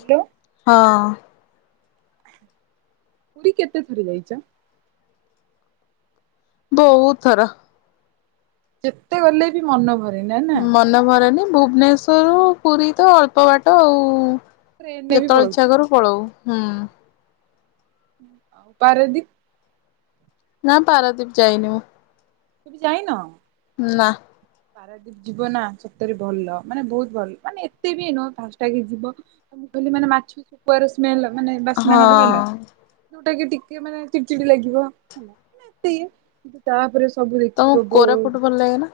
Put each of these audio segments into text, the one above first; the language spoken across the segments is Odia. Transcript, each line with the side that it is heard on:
right: ହ୍ୟାଲୋ
left: ହଁ।
right: ପୁରି କେତେ ଥର ଯାଇଚ?
left: ବୋହୁତ ଥର।
right: ଯେତେ ଗଲେ ବି ମନ ଭରେନା ନାଁ।
left: ମନ ଭରେନି ଭୁବନେଶ୍ଵରରୁ ପୁରି ତ ଅଳ୍ପ ବାଟ ଆଉ।
right: ଟ୍ରେନରେ ବି
left: ଯେତେବେଳେ ଇଚ୍ଛା
right: ପଳଉଥିବ
left: କରୁ ପଳଉ ହୁଁ।
right: ଆଉ ପାରଦ୍ଵୀପ
left: ନାଁ ପାରାଦ୍ୱୀପ ଯାଇନି ମୁଁ।
right: [unintelligible] ଯାଇନ?
left: ନାଁ।
right: ପାରାଦ୍ଵୀପ ଯିବ ନା ସତରେ ଭଲ ମାନେ ବୋହୁତ ଭଲ ମାନେ ଏତେ ବି ନୁହ ଫାଷ୍ଟ ଟାଇମ୍ ଯିବ ମୁଁ କହିଲି ମାନେ ମାଛ, ଶୁଖୁଆ ସ୍ମଲ ମାନେ ବାସ୍ନା
left: ହଁ
right: ହବ ହେଲା। ଯୋଉଟା କି ଟିକେ ମାନେ ଚିଡ ଚିଡ ଲାଗିବ ହେଲା ମାନେ ଏତେ ଇଏ କିନ୍ତୁ ତାପରେ ସବୁ
left: ତମକୁ
right: ଦେଖିବ ବୋ
left: କୋରାପୁଟ ଭଲ ଲାଗେନା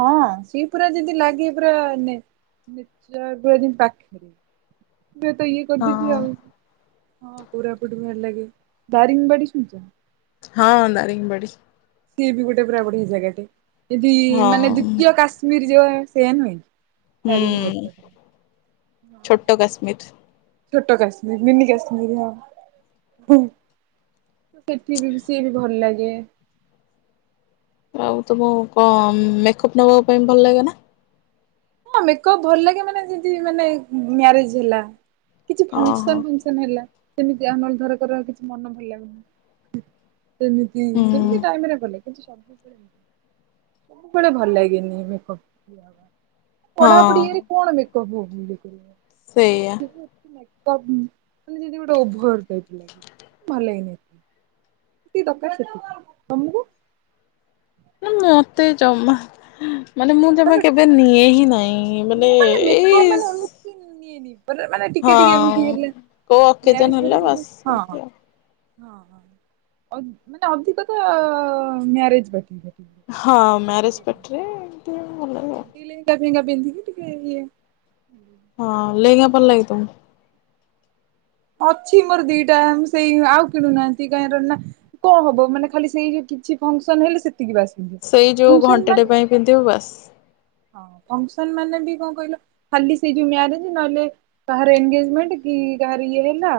right: ହଁ ସିଏ ପୁରା ଯେମିତି ଲାଗେ ପୁରା ନେ-ନେଚର ପୁରା ଯେମିତି ପାଖରେ। ଦେତ [unintelligible] ଇଏ କରିଦେବି
left: ହଁ
right: ଆଉ। ହଁ କୋରାପୁଟ ଭଲଲାଗେ ଦାରିଙ୍ଗ ବାଡି ଶୁଣିଚ?
left: ହଁ ଦାରିଙ୍ଗ ବାଡି ଶୁ
right: ସିଏ ବି ଗୋଟେ ପୁରା ବଢିଆ ଜାଗାଟେ ଯଦି
left: ହଁ
right: ମାନେ ଦ୍ଵିତୀୟ କା ଶ୍ମୀର ଯୋଉ ସେୟା ନୁହେଁ କି
left: ହୁଁ।
right: ଦାରିଙ୍ଗବାଡି ପାଖରେ।
left: ଛୋଟ କାଶ୍ମୀର।
right: ଛୋଟ କାଶ୍ମୀର ମିିନି କାଶ୍ମିର ହଁ [unintelligible] ସେଠି ବି ସିଏ ବି ଭଲ ଲାଗେ।
left: ଆଉ ତମକୁ କଣ ମେକଅପ୍ ନବା ପାଇଁ ଭଲ ଲାଗେ ନା?
right: ହଁ ମେକ‌ଅପ୍ ଭଲ ଲାଗେ ମାନେ ଯଦି ମାନେ ମାରେଜ୍ ହେଲା କିଛି
left: ଓହୋ
right: ଫଙ୍କସନ୍ ଫ ଙ୍କସନ୍ ହେଲା ସେମିତି ଆମର ଧର କର କିଛି ମନ ଭଲ ଲାଗୁନି। ସେମିତି
left: ହୁଁ
right: ସେମିତି ଟାଇମରେ କଲେ। [inaudible] ସବୁବେଳେ ଭଲ ଲାଗେନି ମେକ‌ଅପ୍ [inaudible] ପଢା ପଢି
left: ହଁ
right: ଇଏରେ କଣ ମେକଅପ୍ ହୋବୁ [unintelligible] କଲେଜ
left: ସେଇଆ।
right: ଜିବୁ [unintelligible] ଅପ୍ ଉଁ ମାନେ ଯଦି ଗୋଟେ ଓଭର ଟାଇପ୍ ଭଲ ହେଇନି। ଯେତିକି ଦରକାର ସେତିକି। ତମକୁ?
left: ନାଁ ମତେ ଜମାଃ ମାନେ ମୁଁ ଜମା କେବେ ନିଏ ହିଁ ନାଇ। ମାନେ ଏଇ
right: କି ନିଏନି। ମାନେ ମାନେ ଟିକେ
left: ହଁ
right: ଟିକେ ଏମତି ହେଲେ
left: କୋଉ ଅକେଜନ
right: ମ୍ୟାରେଜ
left: ହେଲା
right: ଫ୍ୟାରେଜ ହେଲେ
left: ବାସ୍
right: ହଁ ହଁ।
left: ସେମିତି ଆଉ।
right: ହଁ ହଁ ଅ ମାନେ ଅଧିକ ତ ମ୍ୟାରେଜ ପାର୍ଟିରେ।
left: ହଁ ମ୍ୟାରେଜ ପାର୍ଟିରେ ଟିକିଏ ଭଲ ଲାଗେ
right: ହଁ
left: ଆଉ।
right: କି ଲେହେଙ୍ଗା ଫେହେଙ୍ଗା ପିନ୍ଧିକି ଟିକିଏ ଇଏ
left: ହଁ ଲେହଙ୍ଗା ଭଲ ଲାଗେ ତମକୁ?
right: ଅଛି ମୋର ଦିଇଟା ସେଇ ଆଉ କିଣୁନାହାନ୍ତି କାହାର ନା କଣ ହବ ମାନେ ଖାଲି ସେଇ କିଛି ଫଙ୍କସନ୍ ହେଲେ ସେତିକି ବାସ୍। ପିନ୍ଧିବେ।
left: ସେଇ ଯୋଉ
right: ଫଙ୍କସନ
left: ଘଣ୍ଟାଟେ
right: ମାନେ
left: ପାଇଁ ପିନ୍ଧିବୁ ବାସ୍।
right: ହଁ ଫଙ୍କସନ ମାନେ ବି କଣ କହିଲ ଖାଲି ସେଇ ଯୋଉ ମାରେଜ ନହେଲେ କାହାର ଏଗେଜମେଣ୍ଟ କି କାହାର ଇଏ ହେଲା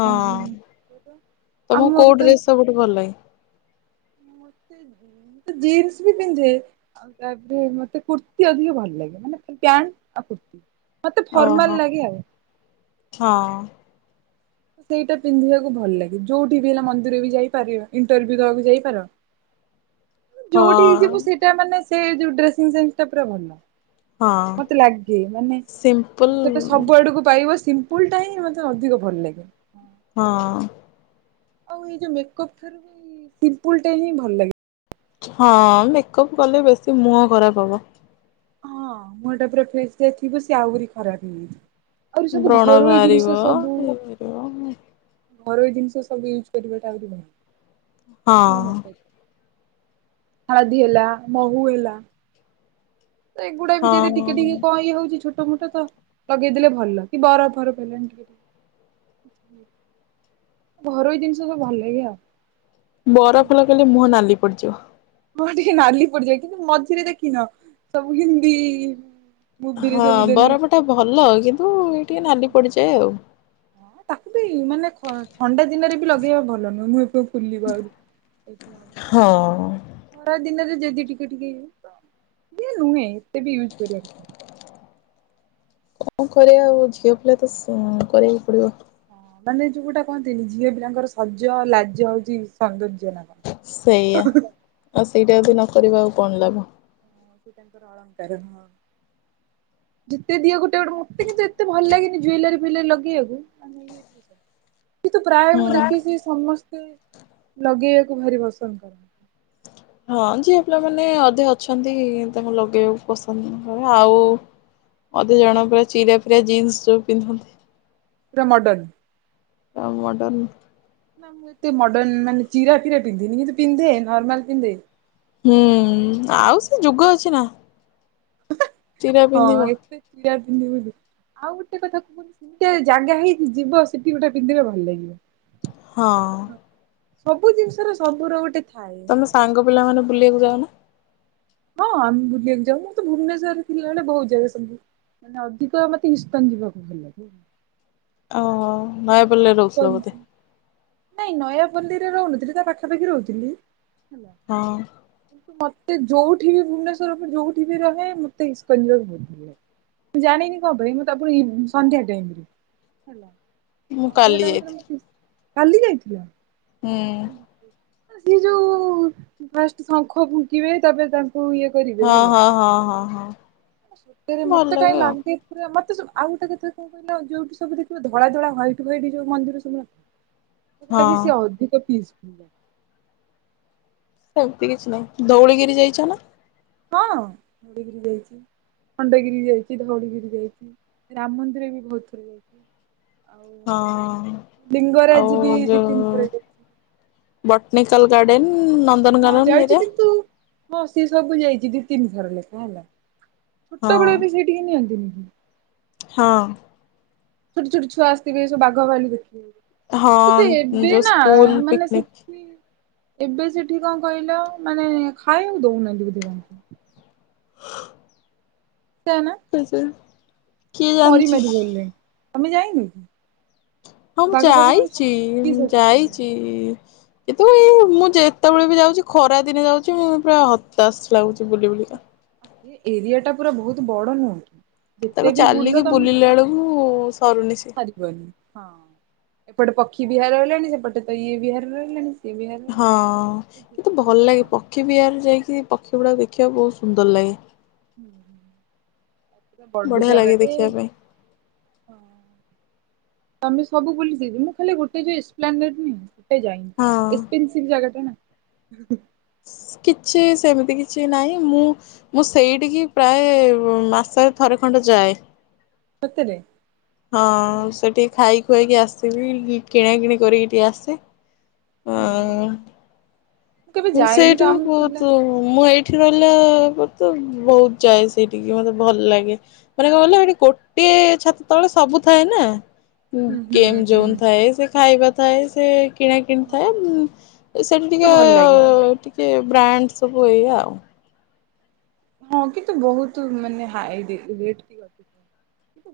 left: ହଁ
right: କଣ
left: ତମକୁ
right: ଆମର
left: କୋଉ
right: ତ
left: ଡ୍ରେସ୍ ସବୁଠୁ ଭଲ ଲାଗେ।
right: ମତେ ଜିନ୍ସ ବି ପିନ୍ଧେ। ଆଉ ତାପରେ ମତେ କୁର୍ତ୍ତୀ ଅଧିକ ଭଲ ଲାଗେ ମାନେ ପ୍ୟାଣ୍ଟ ଆଉ କୁର୍ତ୍ତୀ। ମତେ ଫର୍ମାଲ
left: ଓହୋ
right: ଲାଗେ ଆଉ ହଁ।
left: ହଁ
right: ସେଇଟା ପିନ୍ଧିବାକୁ ଭଲ ଲାଗେ ଯୋଉଠି ବି ହେଲା ମନ୍ଦିର ବି ଯାଇପାରିବ ଇଣ୍ଟରଭ୍ୟୁ ଦବାକୁ ଯାଇପାର।
left: [inaudible] ହଁ
right: ଯୋଉଠିକି ଯିବୁ ସେଇଟା ମାନେ ସେ ଯୋଉ ଡ୍ରେସିଂ ସେନ୍ସ ଟା ପୁର ଭଲ।
left: ହଁ
right: ମତେ ଲାଗେ ମାନେ
left: ସିମ୍ପଲ
right: ସେଟା ସବୁ ଆଡକୁ ପାଇବ ସି ସ୍କୁଲଟା ହିଁ ମୋତେ ଅଧିକ ଭଲ ଲାଗେ।
left: ହଁ।
right: ଆଉ ଏଇ ଯୋଉ ମେକଅପ୍ ଠାରୁ ବି ସିମ୍ପଲ ଟା ହିଁ ଭଲ ଲାଗେ।
left: ହଁ ମେକଅପ୍ କଲେ ବେଶୀ ମୁହଁ ଖରାପ ହବ।
right: ହଁ ମୁଁ ହଁଟା ପୁରା ଫ୍ରେସ ଥିବୁ ସେଏ ଆହୁରି ଖରାପ ହେ ଆହୁରି ସବୁ
left: ବ୍ରଣ
right: ଘରୋଇ
left: ବାହାରିବ
right: ଜିନିଷ ସବୁ
left: ଇଏ ବାହାରିବ
right: ଘୋରଇ ଜିନିଷ ସବୁ ୟୁଜ କରିବା ଟା ଆହୁରି ଭଲ
left: ହଁ
right: ମୋ ମତରେ। ହାଳଦି ହେଲା ମହୁ ହେଲା। ଏଗୁଡା ବି ଯଦି ଟିକେ ଟିକେ
left: ହଁ।
right: କ ଇଏ ହଉଛି ଛୋ ଛୋ ମୋଟ ମୋଟ ତ ଲଗେଇଦେଲେ ଭଲ କି ବରଫ ଫରଫ ରୁ ଟିକେ। ଘରୋଇ ଜିନିଷ ସବୁ ଭଲ ଲାଗେ ଆଉ।
left: ବରଫ ଲଗେଇଲେ ମୁହଁ ନାଲି ପଡିଯିବ।
right: ମର ଟିକେ ନାଲି ପଡିଯାଏ କିନ୍ତୁ ମଝିରେ ଦେଖିନ ସବୁ ହିନ୍ଦୀ ମୁଭିରେ
left: ହଁ
right: ସବୁ ଦେଲେ।
left: ବରଫ ଟା ଭଲ କିନ୍ତୁ ଏ ଟିକେ ନାଲି ପଡିଯାଏ ଆଉ।
right: ହଁ ତାକୁ ବି ମାନେ ଖ ଥଣ୍ଡା ଦିନରେ ବି ଲଗେଇବା ଭଲ ନୁହଁ ମୁଁ ଏବେ ଖୁଲିବ ଆଉରି।
left: ହଁ
right: ଖରା ଦିନରେ ଯଦି ଟିକେ ଟିକେଇ ସିଏ ନୁହେଁ ଏତେ ବି ୟୁଜ୍ କରୀବାର।
left: କଣ କରିବା ଆଉ ଝିଅ ପିଲା ତ କରିବାକୁ ପଡିବ।
right: ମାନେ ଯୋଉୋଟା କହନ୍ତିନି ଝିଅ ପିଲାଙ୍କର ସଜ ଲାଜ ହଉଛି ସୌନ୍ଦର୍ଯ୍ୟନା କଣ।
left: ସେଇଆ ଆଉ ସେଇଟା ବି ନ କରିବ ଆଉ କଣ ଲାଭ।
right: ଙ୍କର ର ଅଳକାର। ଯେତେ ଦିଅ ଗୋଟେ ଗୋଟେ ମତେ ଏତେ ଭଲ ଲାଗେନି ଜୁଲେରି ଫୋଲ ରି ଲଗେଇବାକୁ। ପିଏଫ ପଇସା। କିଏ ତ ପ୍ରାୟ ମୁଁ
left: ହୁଁ
right: ଦେଖିଛି ସମସ୍ତେ ଲଗେଇବାକୁ ଭାରି ପସନ୍ଦ କରନ୍ତି।
left: ହଁ ଝିଅ ପିଲାମାନେ ଅଧେ ଅଛନ୍ତି ତାଙ୍କୁ ଲଗେଇବାକୁ ପସନ୍ଦ କରେ ଆଉ ମଧେ ଜଣ ପୁରା ଚିରା ଫିରା ଜିନ୍ସ ଯୋଉ ପିନ୍ଧନ୍ତି।
right: ପୁରା ମଡ଼ନ।
left: ଆଉ ମଡ଼ନ।
right: ନା ମୁଁ ଏତେ ମଡର୍ଣ ମାନେ ଚିରା ଫିରା ପିନ୍ଧିନି କିନ୍ତୁ ପିଧେ ନର୍ମାଲ ପିନ୍ଧେ।
left: ହୁଁ ଆଉ ସେ ଯୁଗ ଅଛି ନା। ଚିରା
right: ହଁ
left: ପିନ୍ଧିବ
right: ଏତେ ଚିଆ ପିନ୍ଧିକି ବୁଲିବୁ ଆଉ ଗୋଟେ କଥା କୁ ସେଟା ଜାଗା ହେଇକି ଯିବ ସେଠି ଗୋଟେ ପିନ୍ଧିବା ଭଲ ଲାଗିବ।
left: ହଁ।
right: ସବୁ ଜିନିଷର ସବୁର ଗୋଟେ ଥାଏ
left: ତମେ
right: ହେଲା
left: ସାଙ୍ଗ ପିଲା ମାନେ ବୁଲିବାକୁ ଯାଉ ନା।
right: ହଁ ଆମ ବୁଲିବାକୁ ଯାଉ, ମୁଁ ତ ଭୁବନେଶ୍ୱରରେ ଥିଲା ବେଳେ ବହୁତ ଜାଗା ସବୁ। ମାନେ ଅଧିକ ମୋତେ ଇସ୍କନ ଯିବାକୁ ଭଲ ଲାଗେ।
left: ଓହୋ, ନୟାପଲ୍ଲୀ ରେ
right: ଇସ୍କନ
left: ରହୁଥିଲ ବୋଧେ?
right: ନାଇଁ ନୟାପଲ୍ଲୀରେ ରହୁନଥିଲି, ତା ପାଖାପାଖି ରହୁଥିଲି।
left: ହଁ।
right: ମୋତେ ଯୋଉଠି ବି ଭୁବନେଶ୍ବର ରେ ଯୋଉଠି ବି ରହେ ମୋତେ ଇସ୍କନ ଯିବାକୁ ବହୁତ ଭଲ [inaudible] ମୁଁ ଜାଣିନି କଣ ପାଇଁ? ମୁଁ ତା ପୁଣି ଇ- ସନ୍ଧ୍ୟା ଟାଇମ୍ ରେ।
left: ମୁଁ
right: ସନ୍ଧ୍ୟା
left: କାଲି
right: ଟାଇମ୍ ରେ ମୁଁ
left: ଯାଇଥିଲି
right: ଇସ୍, କାଲି ଯାଇଥିଲି ମୁଁ।
left: ହୁଁ
right: ସିଏ ଯୋଉ ଫାଷ୍ଟ ଶଙ୍ଖ ଫୁଙ୍କିବେ ତାପରେ ତାଙ୍କୁ ଇଏ କରିବେ
left: ହଁ
right: ହେଲା,
left: ହଁ ହଁ ହଁ ହଁ
right: ସତରେ
left: ଭଲ
right: ମୋତେ କାଇଁ
left: ଆଉ
right: ଲାଗେ ର-ମୋତେ ସବୁ ଆଉ ଗୋଟେ କଥା କଣ କହିଲ ଯୋଉଠି ସବୁ ଦେଖିବ ଧଳା ଧଳା ହ୍ୱାଇଟ୍ ହ୍ୱାଇଟ୍ ଯୋଉ ମନ୍ଦିର ସବୁ ନ [inaudible] ମୋତେ ଲାଗେ
left: ହଁ
right: ସିଏ ଅଧିକ ପିସ୍ ଫୁଲ୍।
left: ସେମିତି କିଛି ନାହିଁ, ଧଉଳିଗିରି ଯାଇଛ ନା?
right: ହଁ ଧଉଳଗିରି ଯାଇଛି। ଖଣ୍ଡଗିରି ଯାଇଚି, ଧଉଡଳିଗିରି ଯାଇଛି, ରାମ ମନ୍ଦିର ବି ବହୁତ ଥର ଯାଇଛି। ଆଉ
left: ହଁ ଆଉ
right: ଲିଙ୍ଗରାଜ ବି ଦି ତିନି ଯାଇ
left: ବୋଟ୍ନିକାଲ ଗାର୍ଡେନ୍ ନନ୍
right: ହଁ ଯାଇଚି କିନ୍ତୁ ହଁ ସିଏ ସବୁ ଯାଇଚି ଦି ତିନିଥର ଲେଖା ହେଲା।
left: ହଁ
right: ଛୁଟବେଳେ ବି ସେଇଟିିକି ନିଅନ୍ତିନି କି?
left: ହଁ।
right: ଛୋଟ ଛୋଟ ଛୁଆ ଆସଥିବେ ସବୁ ବାଘ ଭାଲୁ ଦେଖିବେ ବୋଲି।
left: ହଁ
right: କିନ୍ତୁ ଏବେ
left: ଯୋଉ
right: ନା
left: ସ୍କୁଲ
right: ମାନେ
left: ପିକନିକ
right: ସେଠି ଏବେ ସେଠି କଣ କହିଲ ମାନେ ଖାଇବାକୁ ଦଉନାହାନ୍ତି ବୋଧେ ତାଙ୍କୁ। ସେୟା ନା?
left: ଆଚ୍ଛା।
right: ମରି ମାରି ଗଲେ, ତୋମେ ଯାଇନ କି?
left: ହଁ, ମୁଁ
right: ବାଘ ଫାଗ ସବୁ
left: ଯାଇଚି,
right: ଶୁଖି
left: ମୁଁ
right: ଶାଖି ଗଲେଣି।
left: ଯାଇଚି। କିନ୍ତୁ ଏଇ ମୁଁ ଯେତେବେଳେ ବି ଯାଉଚି ଖରା ଦିନେ ଯାଉଚି, ମୁଁ ପୁରା ହତାଶ୍ ଲାଗୁଚି ବୁଲି ବୁଲିକା।
right: ଏ ଏରିଆ ଟା ପୁରା ବହୁତ ବଡ ନୁହଁକି?
left: ତାକୁ
right: ଯେତେ ବି ବୁଲ
left: ଚାଲିକି
right: ତୋମେ ବି
left: ବୁଲିଲା ବେଳକୁ ସରୁନି ସେ
right: ସାରିପାରିବନି, ସାରି ହଁ ଏପଟେ ପକ୍ଷୀ ବିହାର ରହିଲାଣି, ସେପଟେ ତ ଇଏ ବିହାର ରହିଲାଣି। ସିଏ ବିହାର ରହିଲାଣି।
left: ହଁ କିନ୍ତୁ
right: ଯେତେ
left: ଭଲ
right: ବୁଲ
left: ଲାଗେ ପକ୍ଷୀ ବିହାର ଯାଇକି ପକ୍ଷୀ ଗୁଡ଼ାକ ଦେଖିବାକୁ ବହୁତ ସୁନ୍ଦର ଲାଗେ।
right: ହୁଁ, ହଁ।
left: ବଢିଆ ଲାଗେ ଦେଖିବା ପାଇଁ।
right: ତୋମେ ସବୁ ବୁଲି ଦେଇଚ, ମୁଁ ଖାଲି ଗୁଟେ ଯେ ଇସପ୍ଲାନେଟ୍ ନୁହଁ ସେ ଯାଇନି,
left: ହଁ
right: ଏସପେନ୍ସିଭ୍ ଜାଗା ଟା ନା।
left: କିଛି ସେମିତି କିଛି ନାହିଁ ମୁଁ ମୁଁ ସେଇଠିକି ପ୍ରାୟ ଉ, ମାସରେ ଥରେ ଖଣ୍ଡେ ଯାଏ।
right: ସତରେ?
left: ହଁ ସେଠି ଖାଇ ଖୁଆଇକି ଆସିବି, କିଣା କିିଣି କରିକି ଟିକେ ଆସେ।
right: ହୁଁ
left: ହଁ
right: ମୁଁ କେବେ
left: ମୁଁ
right: ଯାଇନି ତ
left: ସେଇଠୁ
right: ଆମ ପିଲା
left: କହୁତୁ ମୁଁ ଏଇଠି ରହିଲା ପରେ ତ ବହୁତ ଯାଏ ସେଇଠିକି ମୋତେ ଭଲ ଲାଗେ। ମାନେ କଣ କହିଲ ହେଠି ଗୋଟେ ଛାତ ତଳେ ସବୁ ଥାଏ ନା।
right: ହୁଁ ହୁଁ
left: ଗେମ୍
right: ହୁଁ।
left: ଜୋନ୍ ଥାଏ, ସେ ଖାଇବା ଥାଏ, ସେ କିଣା
right: ହଁ
left: କିିଣିଥାଏ।
right: ହଁ।
left: ଉଁ ସେଇଠି
right: ତ ଭଲ ଲାଗେ
left: ଟିକିେ ଟିକେ ବ୍ରାଣ୍ଡ ସବୁ ଏଇଆ ଆଉ।
right: ହଁ କିନ୍ତୁ ବହୁତ ମାନେ ହାଇ ରେ ରେଟ ଟିକେ ଅଧିକ।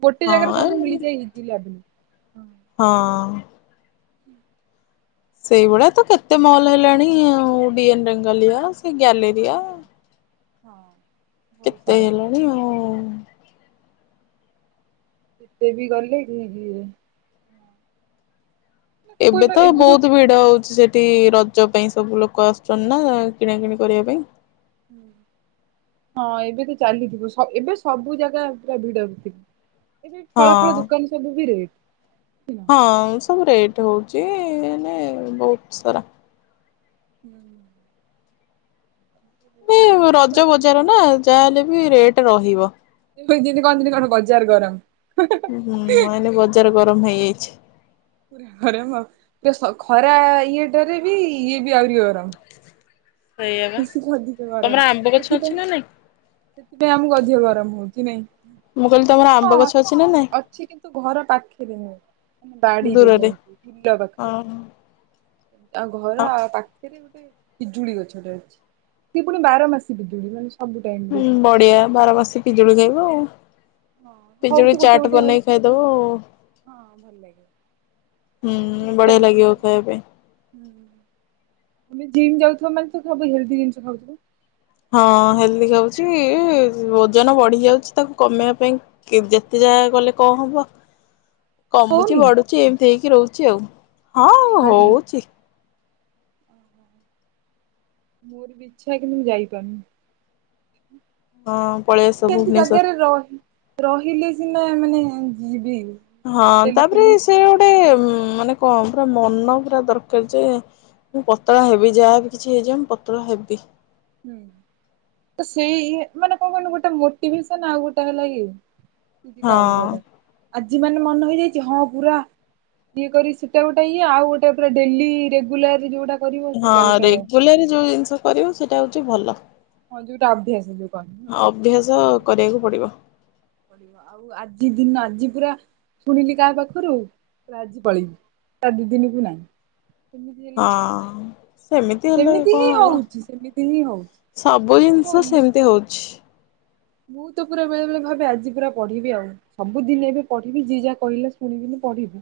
right: ଗୋଟେ ଜାଗାରେ
left: ହଁ
right: ସବୁ ମିଳିଯାଏ ଇଜିଲି ଆଭେଲେବଲ୍।
left: ହଁ। ସେଇଭଳିଆ ତ କେତେ ମଅଲ ହେଲାଣି ଆଉ। ଡି ଏନ୍ ରେଙ୍ଗାଲିଆସ୍। ସେ
right: ହଁ
left: ଗ୍ୟାଲେରିଆ
right: ହଁ। ହଁ ବହୁତ
left: କେତେ
right: ସାରା
left: ହେଲାଣି ଆଉ।
right: ଏତେ ବି ଗଲେ କି କି ଏ
left: ଏବେ
right: କଣ କହିଲ
left: ତ
right: ଯୋଉ
left: ବହୁତ ଭିଡ ହଉଚି ସେଠି ରଜ ପାଇଁ ସବୁ ଲୋକ ଆସୁଚନ୍ତି ନା। କିଣାକିଣି କରିବା ପାଇଁ।
right: ହୁଁ। ହଁ ଏବେ ତ ଚାଲିଯିବୁ ସ ଏବେ ସବୁ ଜାଗା ପୁରା ଭିଡ ଭି ଥିବ। ଏବେ ଫଳ ଫଳ
left: ହଁ
right: ଦୋକାନ ସବୁ ବି ରେଟ ହେଲା।
left: ହଁ ସବୁ ରେଟ୍ ହଉଚି ଏନେ ବହୁତ ସାରା।
right: ହୁଁ।
left: ଏବେ
right: ଆଚ୍ଛା
left: ରଜ ବଜାର ନା ଯାହାହେଲେ ବି ରେଟ ରହିବ।
right: ଦିନି କହନ୍ତିନି କଣ ବଜାର ଗରମ। ପୁରା
left: ହୁଁ ହୁଁ ଏଇନା ବଜାର ଗରମ ହେଇଯାଇଚି।
right: ପୁରା ଗରମ ଆଉ। ସ ଖରା ଇଏଟାରେ ବି ଇଏ ବି ଆହୁରି ଗରମ।
left: ସେଇଆ ବା
right: ବେଶି ଠୁ ଅଧିକ
left: ତମର
right: ଗରମ
left: ଆମ୍ବ ଗଛ ଅଛି
right: ସେଥିପାଇଁ
left: ନା ନାଇଁ?
right: ସେଥିପାଇଁ ଆମକୁ ଅଧିକ ଗରମ ହଉଚି ନାଇଁ।
left: ମୁଁ କହିଲି ତମର ଆମ
right: ହଁ ଅଛି। ଅଛି କିନ୍ତୁ ଘର ପାଖରେ ନୁହେଁ ମାନେ ବାଡିରେ ଯାଇକି ବିଲ ପାଖରେ।
left: ଅ ହଁ।
right: ଆଉ ଘର ପାଖରେ ଗୋଟେ ପିଜୁଳି ଗଛଟେ ଅଛି। ସେିଏ ପୁଣି ବାର ମାସୀ ପିଜୁଡି ମାନେ ସବୁ ଟାଇମ ରେ।
left: ବଢିଆ ବାରମାସ ପିଜୁଳି ଖାଇବ ଆଉ। ପିଜୁଳି
right: ହଉଛି ଗୋଟେ
left: ଚାଟ୍
right: ଗୋଟେ
left: ବନେଇକି
right: ହଉଛି।
left: ଖାଇଦବ।
right: ହଁ ଭଲ ଲାଗେ
left: ହୁଁ ବଢିଆ ଲାଗିବ ଖାଇବା ପାଇଁ।
right: ହୁଁ ତମେ ଜିମ୍ ଯାଉଥିବ ମାନେ ତ ସବୁ ହେଲଦି ଜିନିଷ ଖାଉଥିବ।
left: ହଁ ହେଲ୍ଦି ଖାଉଚି। ଓଜନ ବଢି ଯାଉଚି ତାକୁ କମେଇବା ପାଇଁ କି ଯେତେ ଯାହା କଲେ କଣ ହବ? କମୁଚି
right: ହଉନି
left: ବଢୁଚି ଏମିତି ହେଇକି ରହୁଚି ଆଉ। ହଁ
right: ମାଲି
left: ହଉଛି
right: ଓ ହୋ। ମୋର ବି ଇଚ୍ଛା କିନ୍ତୁ ମୁ
left: ହଁ ପଳେଇ
right: ଯାଇପାରୁନି।
left: ଆସ
right: ସେମତି
left: ଭୁବନେଶ୍ଵର
right: ଜାଗାରେ ରହି ରହିଲେ ସିନା ମାନେ ଯିବି।
left: ହଁ
right: ହଷ୍ଟେଲରେ
left: ତାପରେ
right: ଥିଲି
left: ସେ ଗୋଟେ ମାନେ କଣ ପୁରା ମନ ପୁରା ଦରକାର ଯେ ମୁଁ ପତଳା ହେବି। ଯାହାବି କିଛି ହେଇଯାଉ ମୁ ପତଳା ହେବି।
right: ହୁଁ। ତ ସେଇ ମାନେ କଣ କହିଲ ଗୋଟେ ମୋଟିଭେସନ ଆଉ ଗୋଟେ ହେଲା କି ଦି ଟା ଅଲଗା
left: ହଁ
right: ଟା। ଆଜି ମାନେ ମନେ ହେଇଯାଇଚି ହଁ ପୁରା ଇଏ କରି ସେଟା ଗୋଟେ ଇଏ। ଆଉ ଗୋଟେ ପୁରା ଡେଲି ରେଗୁଲାର ଯୋଉଗୁଡା
left: ହଁ ରେଗୁଲାରରେ ଯୋଉ ଜିନିଷ କରିବ ସେଇଟା ହଉଚି ଭଲ।
right: ହଁ ଯଉଟା ଅଭ୍ୟାସ ଯୋଉ। କହନ୍ତି
left: ଅଭ୍ୟାସ କରିବାକୁ ପଡିବ।
right: ପଳିବ ଆଉ ଆଜି ଦିନ ଆଜି ପୁରା ଶୁଣିଲି କାହା ପାଖରୁ ପୁରା ଆଜି ପଳେଇବି। ତା ଦିଦିନୀକୁ ନାଇଁ।
left: ହଁ। ସେମିତି ହେଲେ କଣ
right: ହିଁ
left: ହବ
right: ହଉଛି ସେମିତି ହିଁ ହଉଛି
left: ସବୁ
right: ସେମିତି
left: ଜିନିଷ
right: ହଉନି ଦେଖ
left: ସେମିତି ହଉଚି।
right: ମୁଁ ତ ପୁରା ବେଳେବେଳେ ଭାବେ ଆଜି ପୁରା ପଢିବି ଆଉ। ସବୁଦିନ ଏବେ ପଢିବି ଯିଏ ଯାହା କହିଲେ ଶୁଣିବିନି ପଢିବି,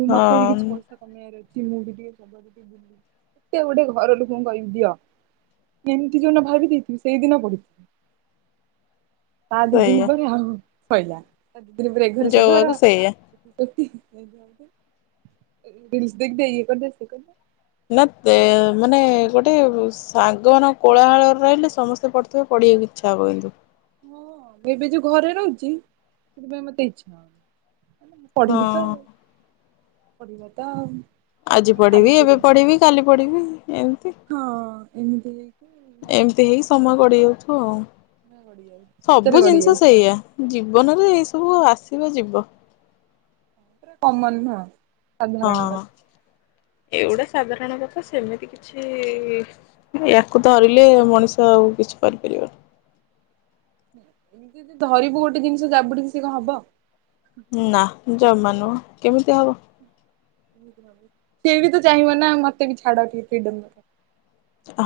right: ମୁଁ ମତେ ବି
left: ହଁ
right: କିଛି ପଇସା କମେଇ ଆର ଅଛି, ମୁଁ ବି ଟିକେ ସବୁଆଡେ ବୁଲିବି, କେତେ ଗୋଟେ ଘର ଲୋକଙ୍କୁ କହିବି ଦିଅ। ଏମିତି ଜଉନ ଭାବି ଦେଇଥିବି ସେଇଦିନ ପଢି ତା ଦି ଦିନ
left: ସେଇଆ
right: ପରେ ଆଉ ଶଇଲା ତା ଦି ଦିନ ପରେ ଏ ଘରେ ସେ ଘର।
left: ଯୋଉଆକୁ ସେଇଆ
right: [unintelligible] ରିଲସ ଦେଖିଦେ ଇଏ କରଦେ, ସିଏ କରଦେ।
left: ନା ମାନେ ଗୋଟେ ସାଙ୍ଗ ମାନଙ୍କ କୋଳାହଳରେ ରହିଲେ ସମସ୍ତେ ପ ଥିବେ, ପଢିବାକୁ ଇଛା ହବ ଏମତି।
right: ହଁ ଏବେ ଯୋଉ ଘରେ ରହୁଛି ସେଥିପାଇଁ ମତେ ଇଚ୍ଛା ହ ପଢିବି ତ
left: ହଁ
right: ଆଉ, ପଢିବା ତ ଆଉ।
left: ଆଜି ପଢିବି ଏବେ ପଢିବି କାଲି ପଢିବି ଏମିତି,
right: ହଁ ଏମିତି ହେଇକି
left: ଏ ଏତେ ହେଇକି ସମୟ ଗଡ଼ି ଯାଉଥିବ ଆଉ
right: ଗଡି ଯାଉଛି ସତରେ
left: ସବୁ
right: ଗଡି
left: ଜିନିଷ
right: ଯାଉଛି
left: ସେୟା। ଜୀବନରେ ଏଇ ସବୁ ଆସିବ ଯିବ।
right: ପୁରା କମନ୍ ନୁହ।
left: ହଁ, ଏଗୁଡା ସାଧାରଣ କଥା ସେମିତି କି କିଛି ୟାକୁ ଧରିଲେ ମଣିଷ ଆଉ କିଛି କରିପାରିବନି।
right: ଏମିତି ଯଦି ଧରିବୁ ଗୋଟେ ଜିନିଷ ଯାବୁଡିକି ସେ କଁ ହବ।
left: ନା, ଜମା ନୁହଁ, କେମିତି ହବ?
right: ସିଏ ବି ତ ଚାହିଁବ ନା ମତେ ବି ଛାଡ ଟିକେ ଫ୍ରିଡମ୍ [unintelligible]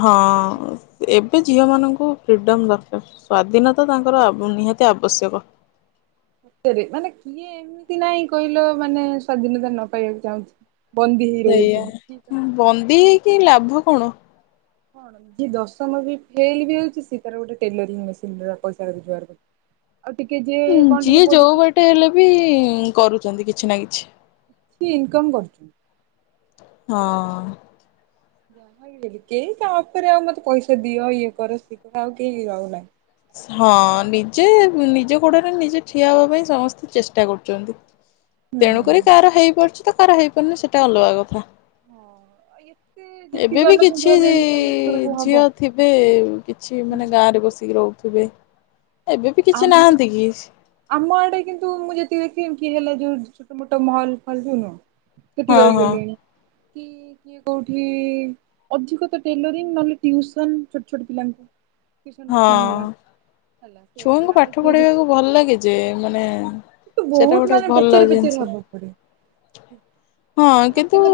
left: ହଁ, ଏବେ ଝିଅ ମାନଙ୍କୁ ଫ୍ରିଡମ ଦରକାର। ସ୍ଵାଧୀନତା ତାଙ୍କର ଆ ନିହାତି ଆବଶ୍ୟକ।
right: ଟେରେ ମାନେ କିଏ ଏମିତି ନାଇଁ କହିଲ ମାନେ ସ୍ଵାଧୀନତା ନ ପାଇବାକୁ ଚାହୁଁଚି।
left: ସେଇଆ ବନ୍ଦୀ ହେଇକି ଲାଭ କଣ?
right: ଯିଏ ଦଶମ ବି ଫେଲ୍ ବି ହଉଛି, ସେ ତାର ଗୋଟେ ଟେଲରିଂ ମେସିନ୍ ରେ ପଇସା ରୋଜଗାର କରୁଚି।
left: [inaudible]
right: ଆଉ ଟିକେ ଯିଏ
left: ଯିଏ ଯୋଉ
right: ପଢିଛି
left: ବାଟେ ହେଲେ ବି କରୁଚନ୍ତି, କିଛି ନା କିଛି।
right: କି ଇନ୍ କମ୍ କରୁଚୁ। ହଁ।
left: [unintelligible]
right: ଆଜିକାଲି କେହି କାହା ଉପରେ ଆଉ ମତେ ପଇସା ଦିଅ ଇଏ କର ସିଏ କର ଆଉ କେହି ରହୁନାଇଁ।
left: ହଁ ନିଜେ ନିଜ ଗୋଡରେ ନିଜେ ଠିଆ ହବା ପାଇଁ ସମସ୍ତେ ଚେଷ୍ଟା କରୁଚନ୍ତି। ତେଣୁ କରି
right: ହୁଁ।
left: କାହାର ହେଇପାରୁଚି ତ କାହାର ହେଇପାରୁନି ସେଟା ଅଲଗା କଥା।
right: ହଁ ଏତେ
left: [unintelligible]
right: ଯେତିକି
left: ଏବେ ବି
right: ଜନସଂଖ୍ୟା
left: କିଛି
right: ହେଲେଣି ସମସ୍ତଙ୍କର କୋଉ ହବ।
left: ଝିଅ ଥିବେ କିଛି ମାନେ ଗାଁରେ ବସିକି ରହୁ ଥିବେ, ଏବେ ବି କିଛି
right: ଆମ
left: ନାହାନ୍ତି କି?
right: ଆମ ଆଡେ କିନ୍ତୁ ମୁଁ ଯେତିକି ଦେଖି କି ହେଲା ଯୋଉ ଛୋଟ ମୋଟ ମହଲ ଫଲ୍ ଯୋଉନୁହ। ସେଠି
left: ହଁ
right: ରହି
left: ହଁ
right: ଗଲେଣି କି, କିଏ କୋଉଠି ଅଧିକ ତ ଟେଲରିଙ୍ଗ୍ ନହେଲେ ଟିଉସନ୍ ଛୋଟ ଛୋଟ ପିଲାଙ୍କୁ। ଟିଉସନ୍ ଫିଉସନ୍
left: ହଁ।
right: ହେଲା। ସେଇଆ
left: ଛୁଆଙ୍କୁ
right: କଲା ଆଉ
left: ପାଠ
right: କିଏ କିଛି
left: ପଢେଇବାକୁ ଭଲ ଲାଗେ ଯେ, ମାନେ
right: କିନ୍ତୁ
left: ସେଟା
right: ବହୁତ
left: ଗୋଟେ
right: ମାନେ
left: ଭଲ
right: ପେଚେରେ ପେଚେରେ
left: ଜିନିଷ,
right: ହବାକୁ ପଡିବ
left: ହଁ
right: ମତେ
left: କିନ୍ତୁ
right: ମାନେ